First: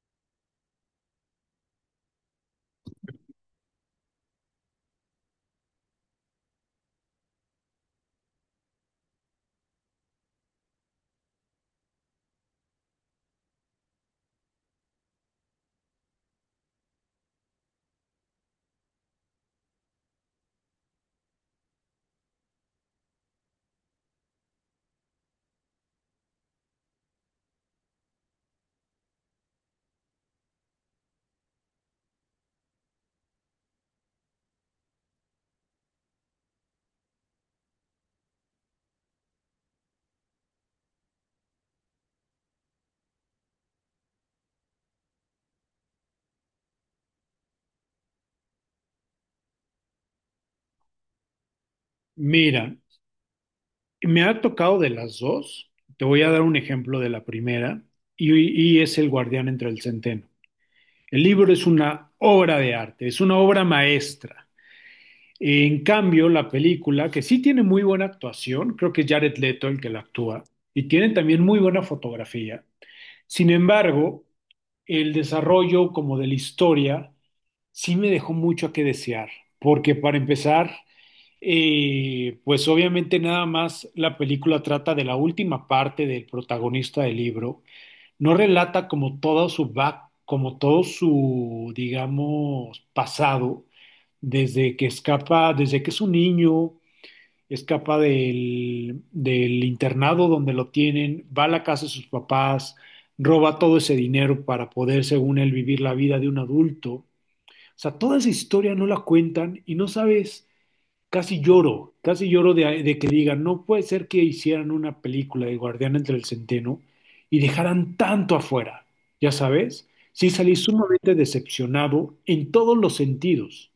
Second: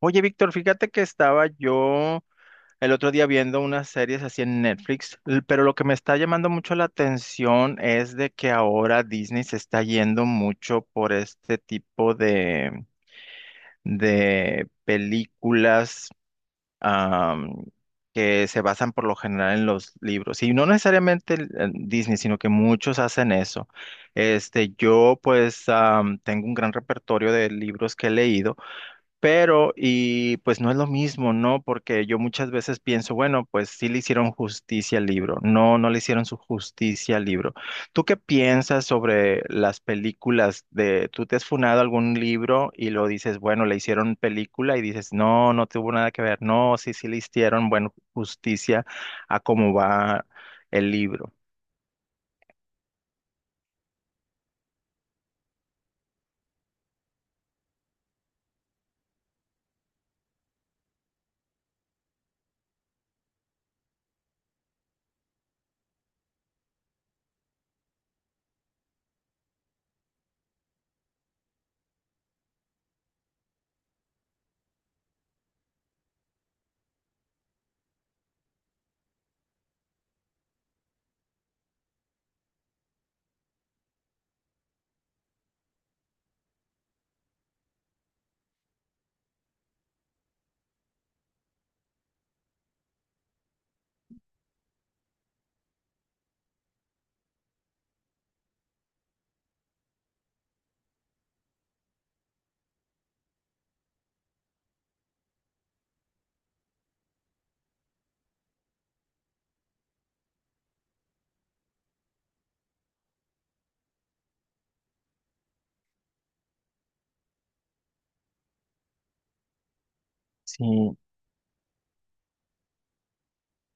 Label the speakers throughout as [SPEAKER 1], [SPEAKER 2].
[SPEAKER 1] Oye, Víctor, fíjate que estaba yo el otro día viendo unas series así en Netflix, pero lo que me está llamando mucho la atención es de que ahora Disney se está yendo mucho por este tipo de películas am, que se basan por lo general en los libros. Y no necesariamente en Disney, sino que muchos hacen eso. Este, yo pues tengo un gran repertorio de libros que he leído. Pero, y pues no es lo mismo, ¿no? Porque yo muchas veces pienso, bueno, pues sí le hicieron justicia al libro. No, no le hicieron su justicia al libro. ¿Tú qué piensas sobre las películas de, tú te has funado algún libro y lo dices, bueno, le hicieron película y dices, no, no tuvo nada que ver? No, sí, sí le hicieron, bueno, justicia a cómo va el libro.
[SPEAKER 2] Mira, me ha tocado de las dos. Te voy a dar un ejemplo de la primera y es El guardián entre el centeno. El libro es una obra de arte, es una obra maestra. En cambio, la película, que sí tiene muy buena actuación, creo que es Jared Leto el que la actúa, y tiene también muy buena fotografía. Sin embargo, el desarrollo como de la historia sí me dejó mucho a que desear, porque para empezar, y pues obviamente nada más la película trata de la última parte del protagonista del libro. No relata como todo su back, como todo su, digamos, pasado, desde que escapa, desde que es un niño, escapa del internado donde lo tienen, va a la casa de sus papás, roba todo ese dinero para poder, según él, vivir la vida de un adulto. O sea, toda esa historia no la cuentan y no sabes, casi lloro de que digan, no puede ser que hicieran una película de Guardián entre el Centeno y dejaran tanto afuera, ya sabes. Sí salí
[SPEAKER 1] Sí.
[SPEAKER 2] sumamente decepcionado en todos los sentidos,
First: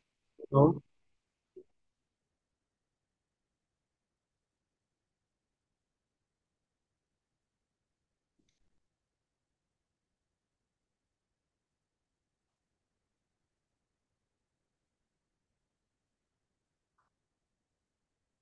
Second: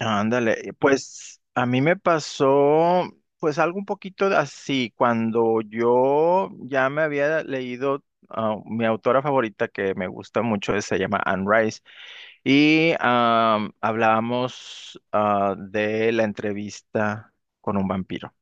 [SPEAKER 1] Ándale,
[SPEAKER 2] ¿no?
[SPEAKER 1] pues a mí me pasó pues algo un poquito de así, cuando yo ya me había leído mi autora favorita que me gusta mucho, se llama Anne Rice, y hablábamos de la entrevista con un vampiro.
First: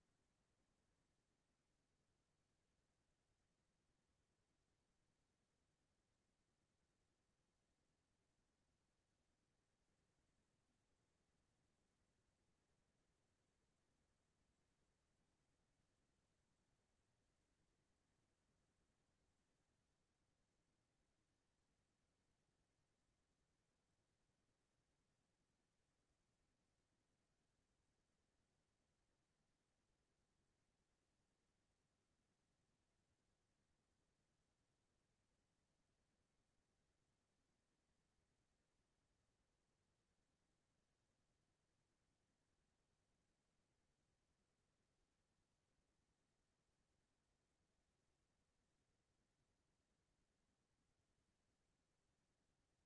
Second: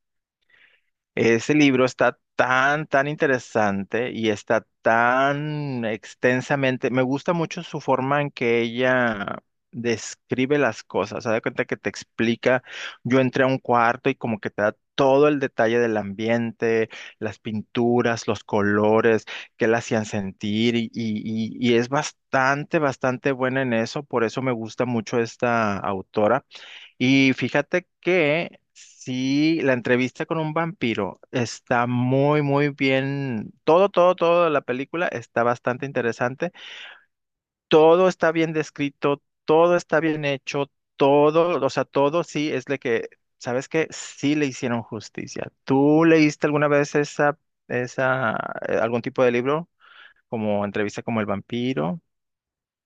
[SPEAKER 1] Ese libro está tan, tan interesante y está tan extensamente. Me gusta mucho su forma en que ella describe las cosas. Se da cuenta que te explica. Yo entré a un cuarto y como que te da todo el detalle del ambiente, las pinturas, los colores, qué la hacían sentir y es bastante, bastante buena en eso. Por eso me gusta mucho esta autora. Y fíjate que sí, la entrevista con un vampiro está muy, muy bien. Todo, todo, todo de la película está bastante interesante. Todo está bien descrito, todo está bien hecho, todo, o sea, todo sí es de que, ¿sabes qué? Sí le hicieron justicia. ¿Tú leíste alguna vez esa, esa, algún tipo de libro como entrevista como el vampiro?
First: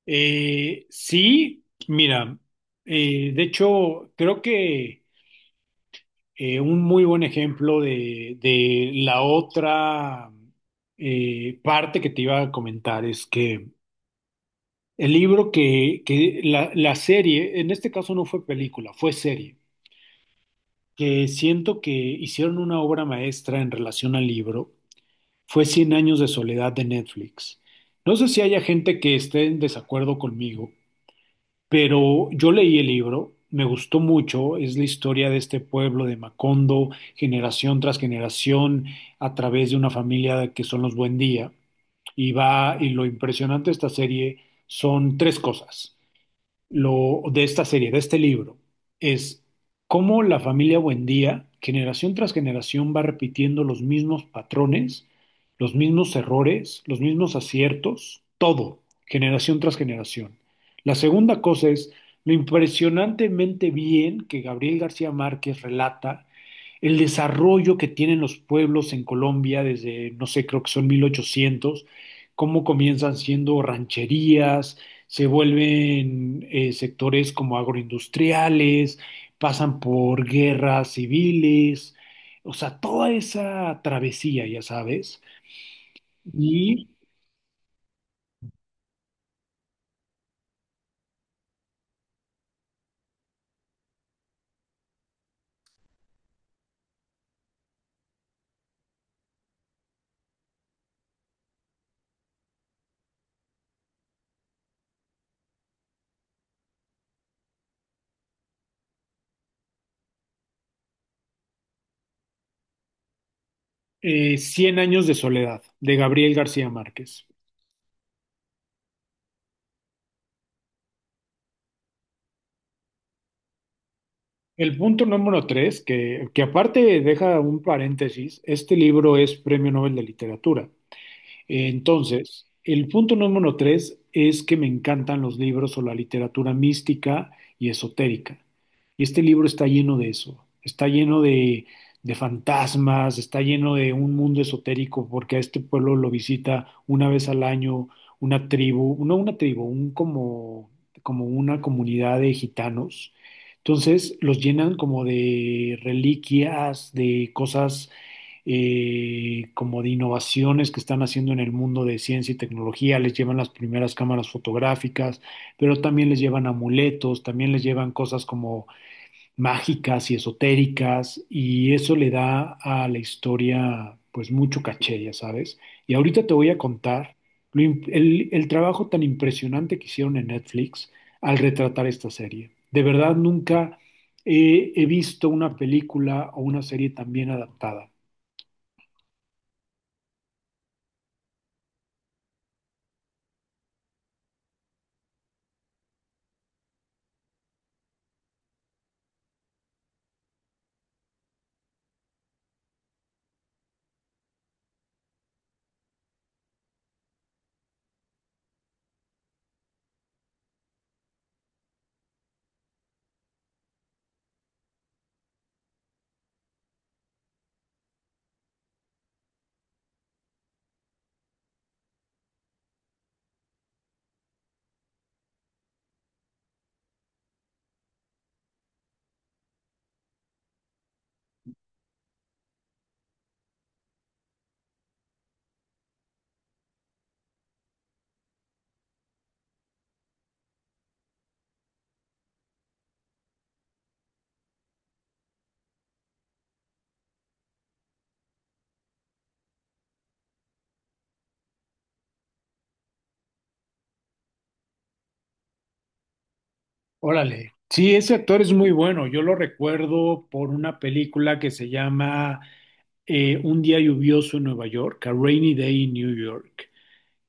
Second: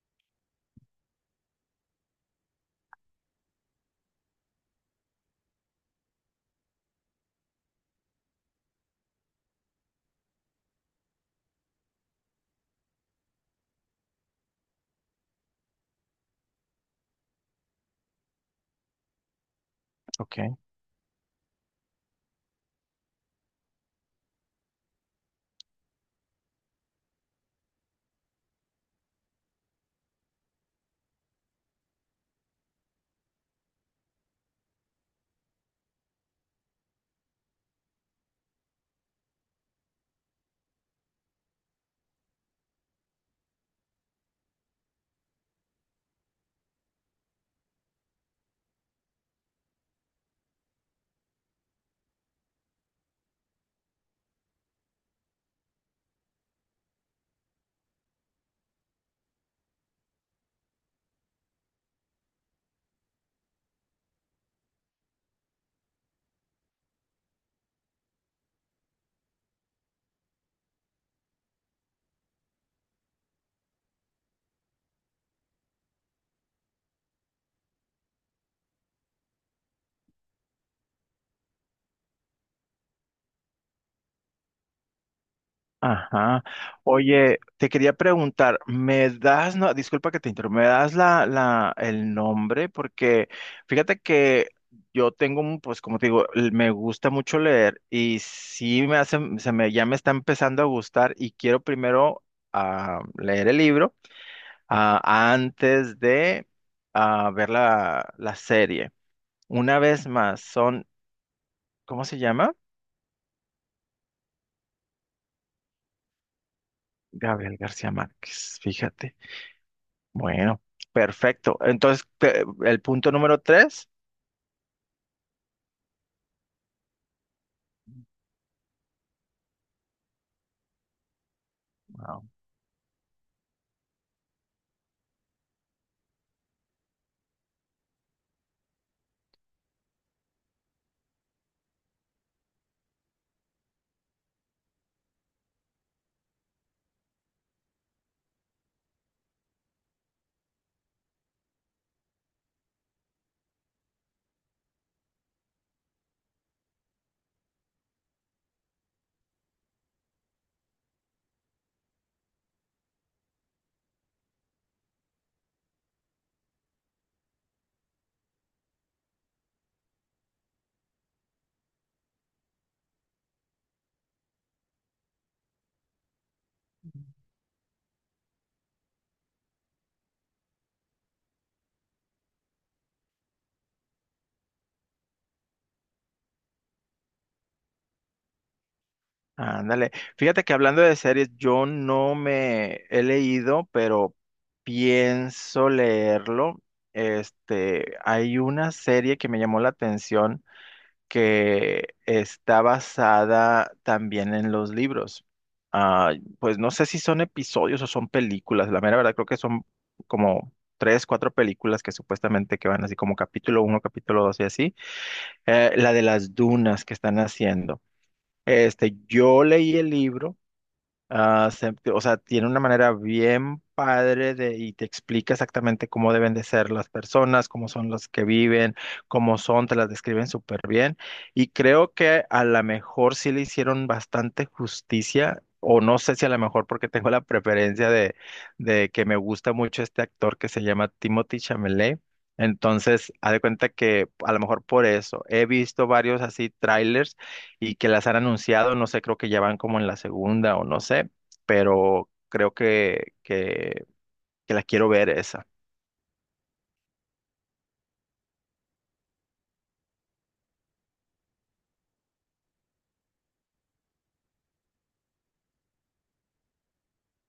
[SPEAKER 2] Sí, mira, de hecho, creo que un muy buen ejemplo de la otra parte que te iba a comentar es que el libro que la serie, en este caso no fue película, fue serie,
[SPEAKER 1] Ok.
[SPEAKER 2] que siento que hicieron una obra maestra en relación al libro, fue Cien años de soledad de Netflix. No sé si haya gente que esté en desacuerdo conmigo, pero yo leí el libro, me gustó mucho, es la historia de este pueblo de Macondo, generación tras generación, a través de una familia que son los Buendía, y va, y lo impresionante de esta serie son tres cosas, lo de esta serie, de este libro, es cómo la familia Buendía, generación tras generación, va repitiendo los mismos patrones, los mismos errores, los mismos aciertos, todo, generación tras generación. La segunda cosa es lo impresionantemente bien que Gabriel García Márquez relata el desarrollo que tienen los pueblos en Colombia desde, no sé, creo que son 1800, cómo comienzan siendo rancherías, se vuelven sectores como agroindustriales, pasan por guerras civiles, o sea, toda esa travesía, ya sabes,
[SPEAKER 1] Ajá.
[SPEAKER 2] y
[SPEAKER 1] Oye, te quería preguntar, ¿me das, no, disculpa que te interrumpa, ¿me das el nombre? Porque fíjate que yo tengo, un, pues como te digo, me gusta mucho leer y sí me hace, se me, ya me está empezando a gustar y quiero primero leer el libro. ah, Antes de ver la serie. Una vez más, son, ¿cómo se llama?
[SPEAKER 2] Cien años de soledad, de Gabriel García Márquez.
[SPEAKER 1] Gabriel García Márquez, fíjate. Bueno, perfecto. Entonces, el punto número tres.
[SPEAKER 2] El punto número tres, que aparte deja un paréntesis, este libro es Premio Nobel de Literatura.
[SPEAKER 1] Wow.
[SPEAKER 2] Entonces, el punto número tres es que me encantan los libros o la literatura mística y esotérica. Y este libro está lleno de eso, está lleno de fantasmas, está lleno de un mundo esotérico, porque a este pueblo lo visita una vez al año una tribu, no una tribu, un como, como una comunidad de gitanos. Entonces los llenan como de reliquias, de cosas, como de innovaciones que están haciendo en el mundo de ciencia y tecnología, les llevan las primeras cámaras fotográficas, pero también les llevan amuletos, también les llevan cosas como mágicas y esotéricas, y eso le da a la historia pues mucho caché, ya sabes. Y ahorita te voy a contar el trabajo tan impresionante que hicieron en Netflix al retratar esta serie. De verdad, nunca he visto una película o una serie tan bien adaptada.
[SPEAKER 1] Ándale. Fíjate que hablando de series, yo no me he leído, pero pienso leerlo. Este, hay una serie que me llamó la atención que está basada también en los libros. Ah, pues no sé si son episodios o son películas. La mera verdad creo que son como tres, cuatro películas que supuestamente que van así como capítulo uno, capítulo dos y así. La de las dunas que están haciendo. Este, yo leí el libro. O sea, tiene una manera bien padre de, y te explica exactamente cómo deben de ser las personas, cómo son las que viven, cómo son, te las describen súper bien. Y creo que a lo mejor sí le hicieron bastante justicia, o no sé si a lo mejor porque tengo la preferencia de que me gusta mucho este actor que se llama Timothy Chalamet. Entonces, haz de cuenta que a lo mejor por eso he visto varios así trailers y que las han anunciado, no sé, creo que ya van como en la segunda o no sé, pero creo que la quiero ver esa.
[SPEAKER 2] Órale. Sí, ese actor es muy bueno. Yo lo recuerdo por una película que se llama Un día lluvioso en Nueva York, A Rainy Day in New York,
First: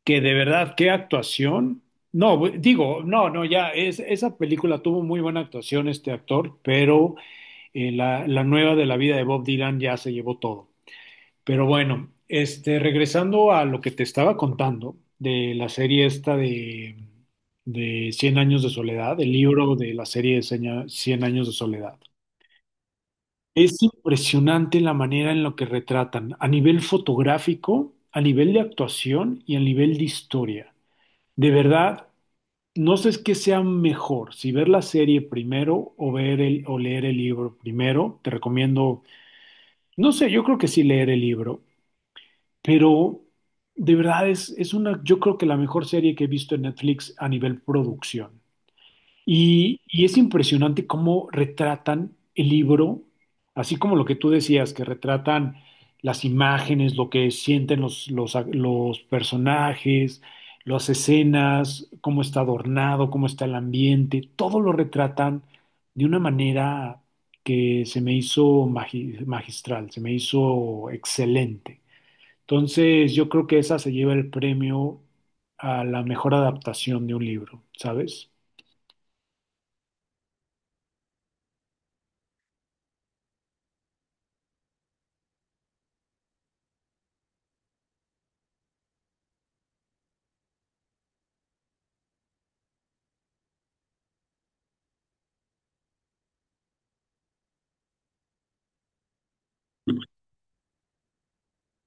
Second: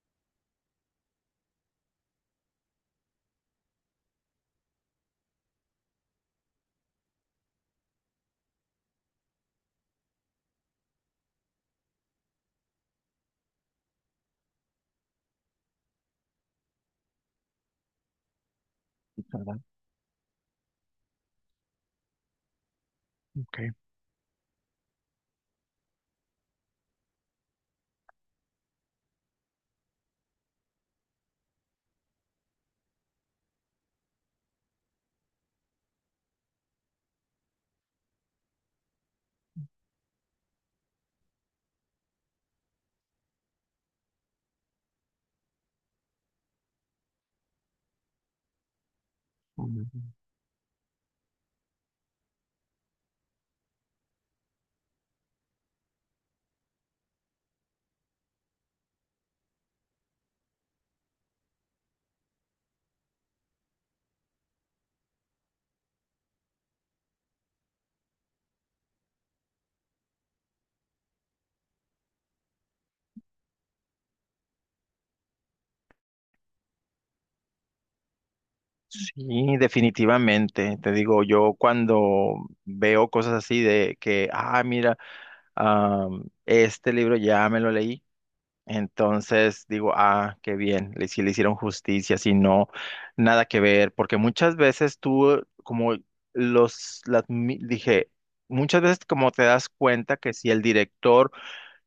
[SPEAKER 2] que de verdad, qué actuación. No, digo, no, no, ya, esa película tuvo muy buena actuación este actor, pero la nueva de la vida de Bob Dylan ya se llevó todo. Pero bueno, este, regresando a lo que te estaba contando de la serie esta de 100 años de soledad, el
[SPEAKER 1] ¿Verdad?
[SPEAKER 2] libro de la serie de 100 años de soledad.
[SPEAKER 1] Ok.
[SPEAKER 2] Es impresionante la manera en la que retratan, a nivel fotográfico, a nivel de actuación y a nivel de historia. De verdad, no sé es qué sea mejor, si ver la serie primero o o leer el libro primero. Te recomiendo, no sé, yo creo que sí leer el libro. Pero de verdad es, una, yo creo que la mejor serie que he visto en Netflix a nivel producción. Y
[SPEAKER 1] Mm.
[SPEAKER 2] es impresionante cómo retratan el libro, así como lo que tú decías, que retratan las imágenes, lo que sienten los personajes, las escenas, cómo está adornado, cómo está el ambiente, todo lo retratan de una manera que se me hizo magistral, se me hizo excelente. Entonces, yo creo que esa se lleva el premio a la mejor adaptación de un libro, ¿sabes?
[SPEAKER 1] Sí, definitivamente. Te digo, yo cuando veo cosas así de que, ah, mira, ah, este libro ya me lo leí. Entonces digo, ah, qué bien, si le hicieron justicia, si no, nada que ver, porque muchas veces tú, como los, las, dije, muchas veces como te das cuenta que si el director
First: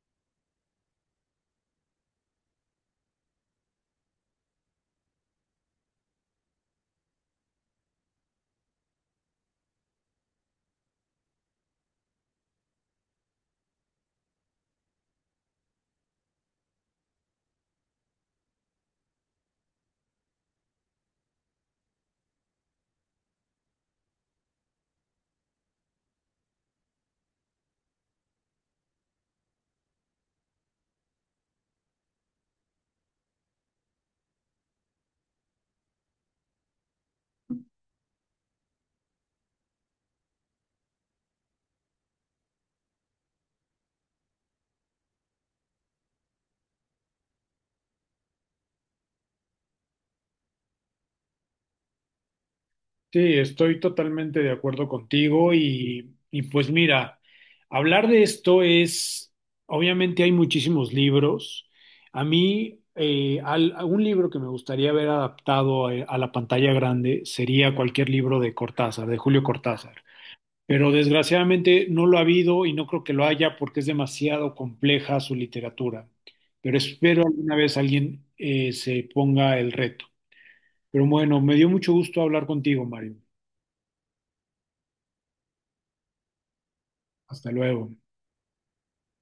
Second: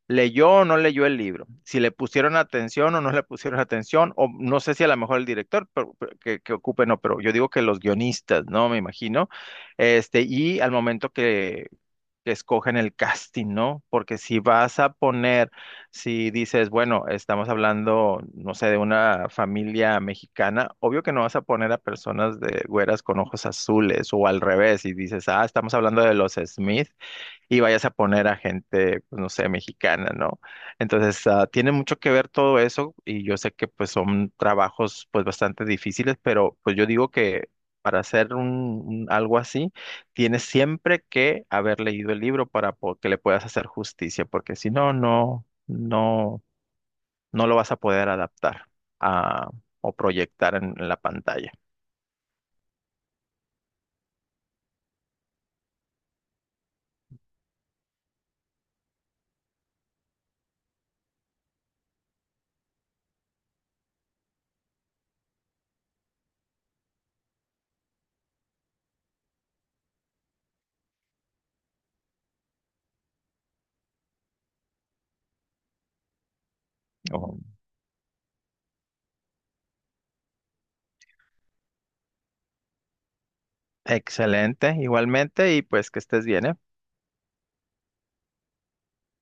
[SPEAKER 1] leyó o no leyó el libro, si le pusieron atención o no le pusieron atención, o no sé si a lo mejor el director pero que ocupe, no, pero yo digo que los guionistas, ¿no? Me imagino, este, y al momento que escogen el casting, ¿no? Porque si vas a poner, si dices, bueno, estamos hablando, no sé, de una familia mexicana, obvio que no vas a poner a personas de güeras con ojos azules o al revés y dices, ah, estamos hablando de los Smith, y vayas a poner a gente, pues no sé, mexicana, ¿no? Entonces, ah, tiene mucho que ver todo eso y yo sé que pues son trabajos pues bastante difíciles, pero pues yo digo que para hacer un, algo así, tienes siempre que haber leído el libro para que le puedas hacer justicia, porque si no, no, no, no lo vas a poder adaptar a, o proyectar en la pantalla.
[SPEAKER 2] Sí, estoy totalmente de acuerdo contigo y pues mira, hablar de esto es, obviamente hay muchísimos libros. A mí, a un libro que me gustaría ver adaptado a la pantalla grande sería cualquier libro de Cortázar, de Julio Cortázar. Pero desgraciadamente no lo ha habido y no creo que lo haya porque es demasiado compleja su literatura. Pero espero
[SPEAKER 1] Oh,
[SPEAKER 2] alguna vez alguien se ponga el reto. Pero bueno, me dio mucho gusto hablar contigo, Mario.
[SPEAKER 1] excelente, igualmente, y pues que estés bien, ¿eh?
[SPEAKER 2] Hasta luego.